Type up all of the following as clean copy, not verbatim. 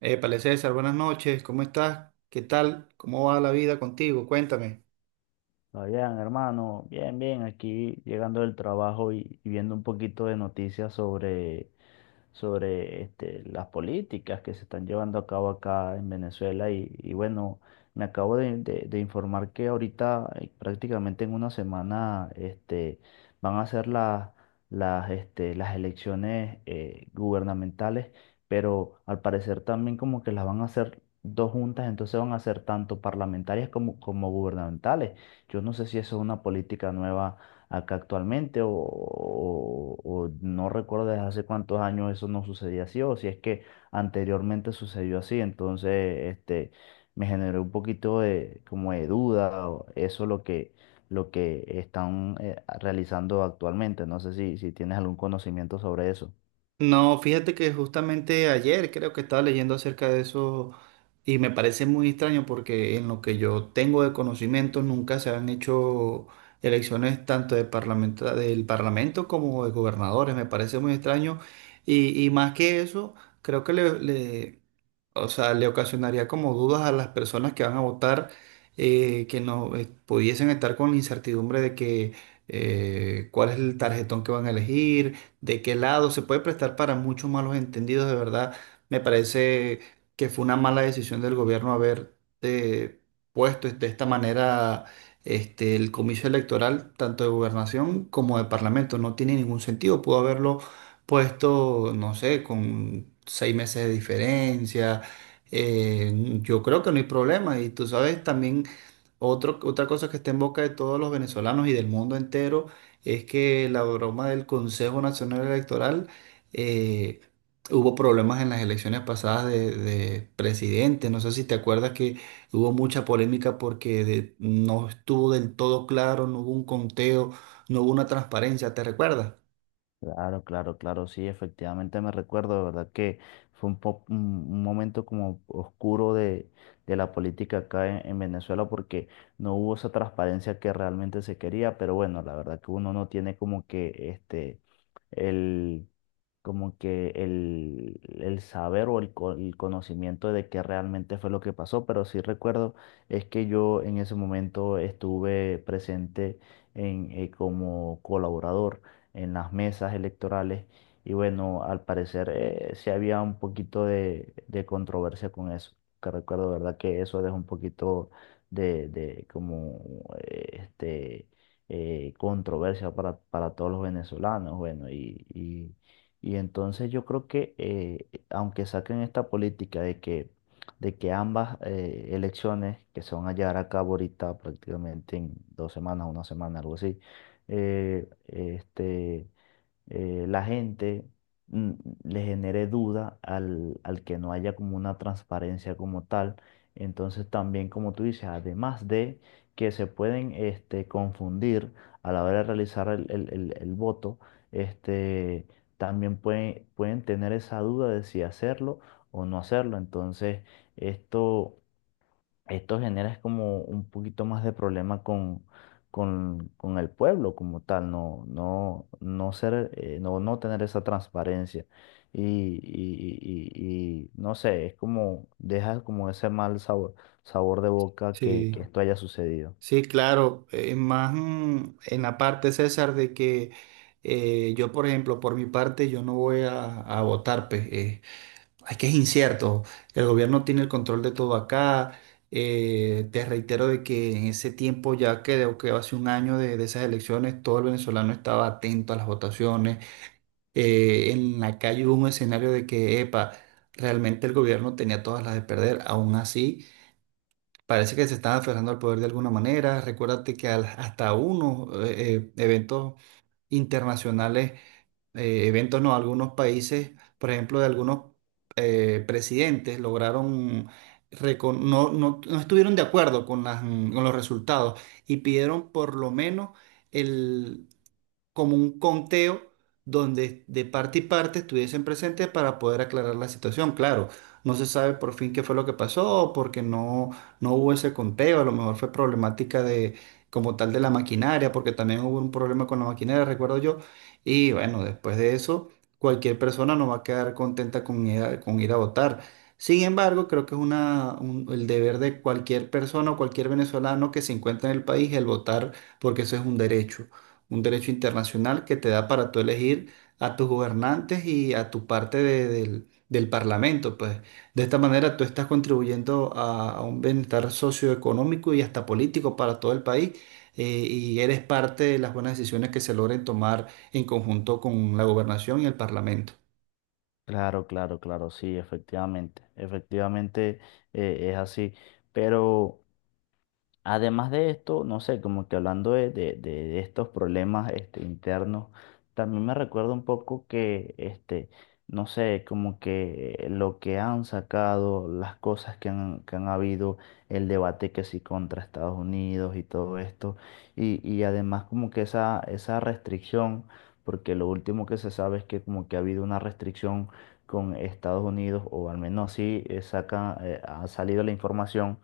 Épale, César, buenas noches, ¿cómo estás? ¿Qué tal? ¿Cómo va la vida contigo? Cuéntame. Oigan, hermano, bien, bien, aquí llegando del trabajo y viendo un poquito de noticias sobre este, las políticas que se están llevando a cabo acá en Venezuela y bueno, me acabo de informar que ahorita prácticamente en una semana este, van a ser este, las elecciones gubernamentales, pero al parecer también como que las van a hacer dos juntas, entonces van a ser tanto parlamentarias como gubernamentales. Yo no sé si eso es una política nueva acá actualmente o no recuerdo desde hace cuántos años eso no sucedía así o si es que anteriormente sucedió así, entonces este me generó un poquito de como de duda o eso lo que están realizando actualmente, no sé si tienes algún conocimiento sobre eso. No, fíjate que justamente ayer creo que estaba leyendo acerca de eso y me parece muy extraño porque en lo que yo tengo de conocimiento nunca se han hecho elecciones tanto de del Parlamento como de gobernadores, me parece muy extraño y más que eso, creo que o sea, le ocasionaría como dudas a las personas que van a votar, que no pudiesen estar con la incertidumbre de que cuál es el tarjetón que van a elegir, de qué lado, se puede prestar para muchos malos entendidos, de verdad, me parece que fue una mala decisión del gobierno haber eh, puesto de esta manera el comicio electoral, tanto de gobernación como de parlamento, no tiene ningún sentido, pudo haberlo puesto, no sé, con 6 meses de diferencia eh, yo creo que no hay problema. Y tú sabes, también otra cosa que está en boca de todos los venezolanos y del mundo entero es que la broma del Consejo Nacional Electoral eh, hubo problemas en las elecciones pasadas de presidente. No sé si te acuerdas que hubo mucha polémica porque no estuvo del todo claro, no hubo un conteo, no hubo una transparencia. ¿Te recuerdas? Claro, claro, claro, sí, efectivamente me recuerdo, de verdad que fue un momento como oscuro de la política acá en Venezuela porque no hubo esa transparencia que realmente se quería, pero bueno, la verdad que uno no tiene como que este, el, el saber o el conocimiento de qué realmente fue lo que pasó, pero sí recuerdo es que yo en ese momento estuve presente como colaborador en las mesas electorales. Y bueno, al parecer sí había un poquito de controversia con eso. Que recuerdo, ¿verdad? Que eso deja un poquito de como este, controversia para todos los venezolanos. Bueno, y entonces yo creo que aunque saquen esta política de que, ambas elecciones que se van a llevar a cabo ahorita prácticamente en 2 semanas, una semana, algo así, este, la gente mm, le genere duda al que no haya como una transparencia como tal. Entonces también, como tú dices, además de que se pueden este, confundir a la hora de realizar el voto, este, también pueden tener esa duda de si hacerlo o no hacerlo. Entonces, esto esto genera es como un poquito más de problema con el pueblo como tal, no, no, no ser, no, no tener esa transparencia. No sé, es como, deja como ese mal sabor de boca Sí. que esto haya sucedido. Sí, claro, más en la parte, César, de que yo, por ejemplo, por mi parte, yo no voy a votar, pues, es que es incierto, el gobierno tiene el control de todo acá, te reitero de que en ese tiempo, ya creo que hace un año de esas elecciones, todo el venezolano estaba atento a las votaciones, en la calle hubo un escenario de que, epa, realmente el gobierno tenía todas las de perder, aún así. Parece que se están aferrando al poder de alguna manera. Recuérdate que hasta unos eventos internacionales, eventos no, algunos países, por ejemplo, de algunos presidentes, lograron, no estuvieron de acuerdo con con los resultados y pidieron por lo menos como un conteo donde de parte y parte estuviesen presentes para poder aclarar la situación. Claro, no se sabe por fin qué fue lo que pasó, porque no hubo ese conteo, a lo mejor fue problemática como tal de la maquinaria, porque también hubo un problema con la maquinaria, recuerdo yo, y bueno, después de eso, cualquier persona no va a quedar contenta con ir a votar. Sin embargo, creo que es el deber de cualquier persona o cualquier venezolano que se encuentra en el país el votar, porque eso es un derecho internacional que te da para tú elegir a tus gobernantes y a tu parte del parlamento, pues. De esta manera tú estás contribuyendo a un bienestar socioeconómico y hasta político para todo el país, eh, y eres parte de las buenas decisiones que se logren tomar en conjunto con la gobernación y el parlamento. Claro, claro, claro, sí, efectivamente, efectivamente es así, pero... Además de esto, no sé, como que hablando de estos problemas este, internos, también me recuerda un poco que, este, no sé, como que lo que han sacado, las cosas que han habido, el debate que sí contra Estados Unidos y todo esto, y además como que esa restricción, porque lo último que se sabe es que como que ha habido una restricción con Estados Unidos, o al menos así ha salido la información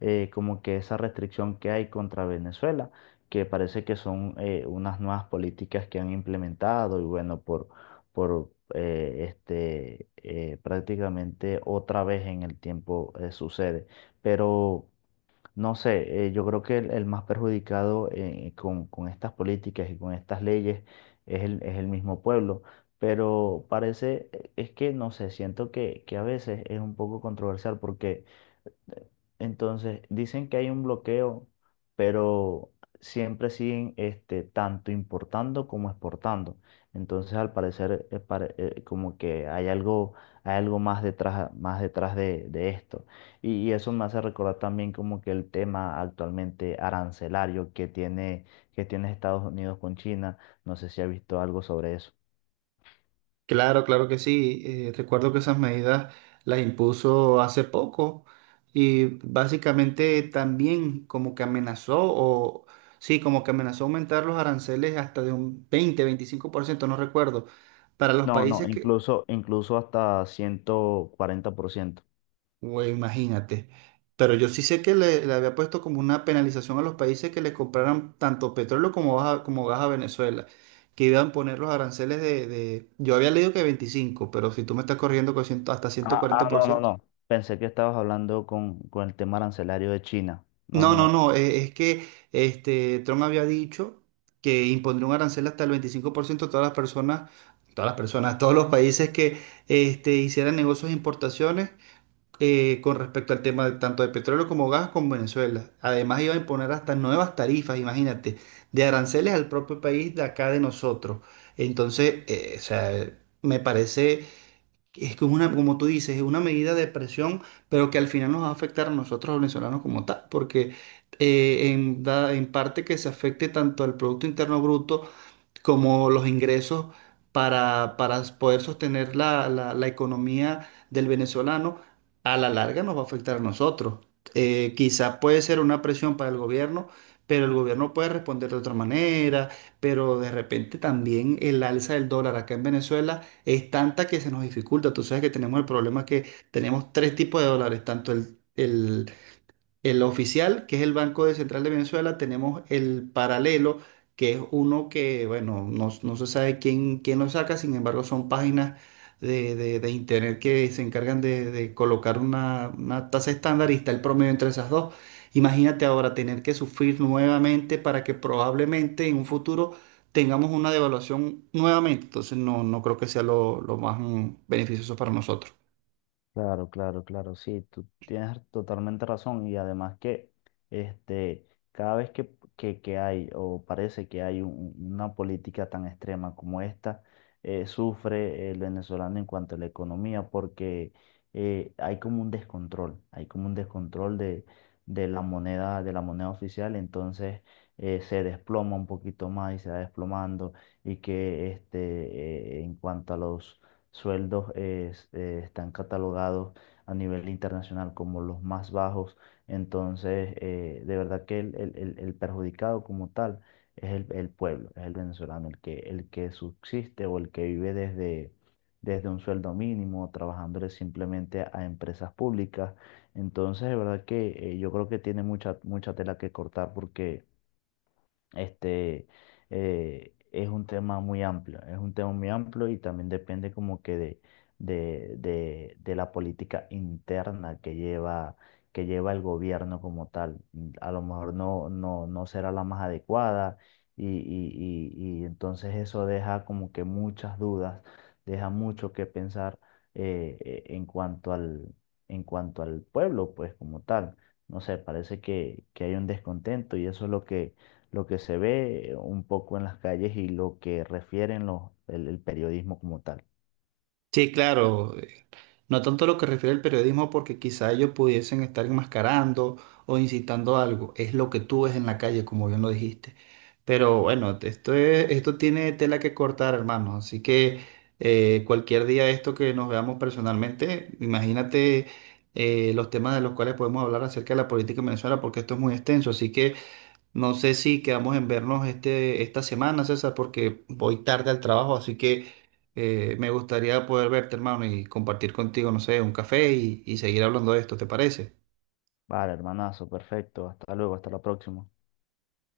como que esa restricción que hay contra Venezuela, que parece que son unas nuevas políticas que han implementado y bueno, por este, prácticamente otra vez en el tiempo sucede. Pero no sé, yo creo que el más perjudicado con estas políticas y con estas leyes es el mismo pueblo. Pero parece, es que no sé, siento que a veces es un poco controversial porque entonces, dicen que hay un bloqueo, pero siempre siguen este, tanto importando como exportando. Entonces, al parecer, como que hay algo más detrás, de esto. Y eso me hace recordar también como que el tema actualmente arancelario que tiene Estados Unidos con China. No sé si ha visto algo sobre eso. Claro, claro que sí. Recuerdo que esas medidas las impuso hace poco y básicamente también como que amenazó o sí, como que amenazó aumentar los aranceles hasta de un 20, 25%, no recuerdo, para los No, no, países que, incluso, incluso hasta 140%. güey, imagínate. Pero yo sí sé que le había puesto como una penalización a los países que le compraran tanto petróleo como gas a Venezuela, que iban a poner los aranceles. Yo había leído que 25, pero si tú me estás corriendo con 100 hasta ciento- Ah, cuarenta ah, por no, no, ciento. no. Pensé que estabas hablando con el tema arancelario de China. No, No, no, no, no. no, es que Trump había dicho que impondría un arancel hasta el 25% a todas las personas, todos los países que hicieran negocios de importaciones con respecto al tema, tanto de petróleo como gas con Venezuela. Además iba a imponer hasta nuevas tarifas, imagínate, de aranceles al propio país de acá de nosotros. Entonces, o sea, me parece es como una, como tú dices, es una medida de presión, pero que al final nos va a afectar a nosotros los venezolanos como tal, porque en parte que se afecte tanto al Producto Interno Bruto, como los ingresos para poder sostener la economía del venezolano, a la larga nos va a afectar a nosotros. Quizá puede ser una presión para el gobierno, pero el gobierno puede responder de otra manera, pero de repente también el alza del dólar acá en Venezuela es tanta que se nos dificulta. Tú sabes que tenemos el problema que tenemos tres tipos de dólares, tanto el... El oficial, que es el Banco de Central de Venezuela, tenemos el paralelo, que es uno que, bueno, no se sabe quién lo saca, sin embargo, son páginas de internet que se encargan de colocar una tasa estándar y está el promedio entre esas dos. Imagínate ahora tener que sufrir nuevamente para que probablemente en un futuro tengamos una devaluación nuevamente. Entonces, no creo que sea lo más beneficioso para nosotros. Claro, claro, claro, sí, tú tienes totalmente razón y además que este, cada vez que hay o parece que hay una política tan extrema como esta, sufre el venezolano en cuanto a la economía porque hay como un descontrol, de la moneda oficial, entonces se desploma un poquito más y se va desplomando y que este, en cuanto a los sueldos están catalogados a nivel internacional como los más bajos. Entonces, de verdad que el perjudicado como tal es el pueblo, es el venezolano, el que subsiste o el que vive desde un sueldo mínimo, trabajándole simplemente a empresas públicas. Entonces, de verdad que yo creo que tiene mucha, mucha tela que cortar porque este, es un tema muy amplio, es un tema muy amplio y también depende como que de la política interna que lleva el gobierno como tal. A lo mejor no, no, no será la más adecuada y entonces eso deja como que muchas dudas, deja mucho que pensar en cuanto en cuanto al pueblo, pues como tal. No sé, parece que hay un descontento y eso es lo que se ve un poco en las calles y lo que refieren el periodismo como tal. Sí, claro. No tanto lo que refiere al periodismo, porque quizá ellos pudiesen estar enmascarando o incitando a algo. Es lo que tú ves en la calle, como bien lo dijiste. Pero bueno, esto tiene tela que cortar, hermano. Así que cualquier día de esto que nos veamos personalmente, imagínate los temas de los cuales podemos hablar acerca de la política en Venezuela, porque esto es muy extenso. Así que no sé si quedamos en vernos esta semana, César, porque voy tarde al trabajo, así que me gustaría poder verte, hermano, y compartir contigo, no sé, un café y seguir hablando de esto, ¿te parece? Vale, hermanazo, perfecto. Hasta luego, hasta la próxima.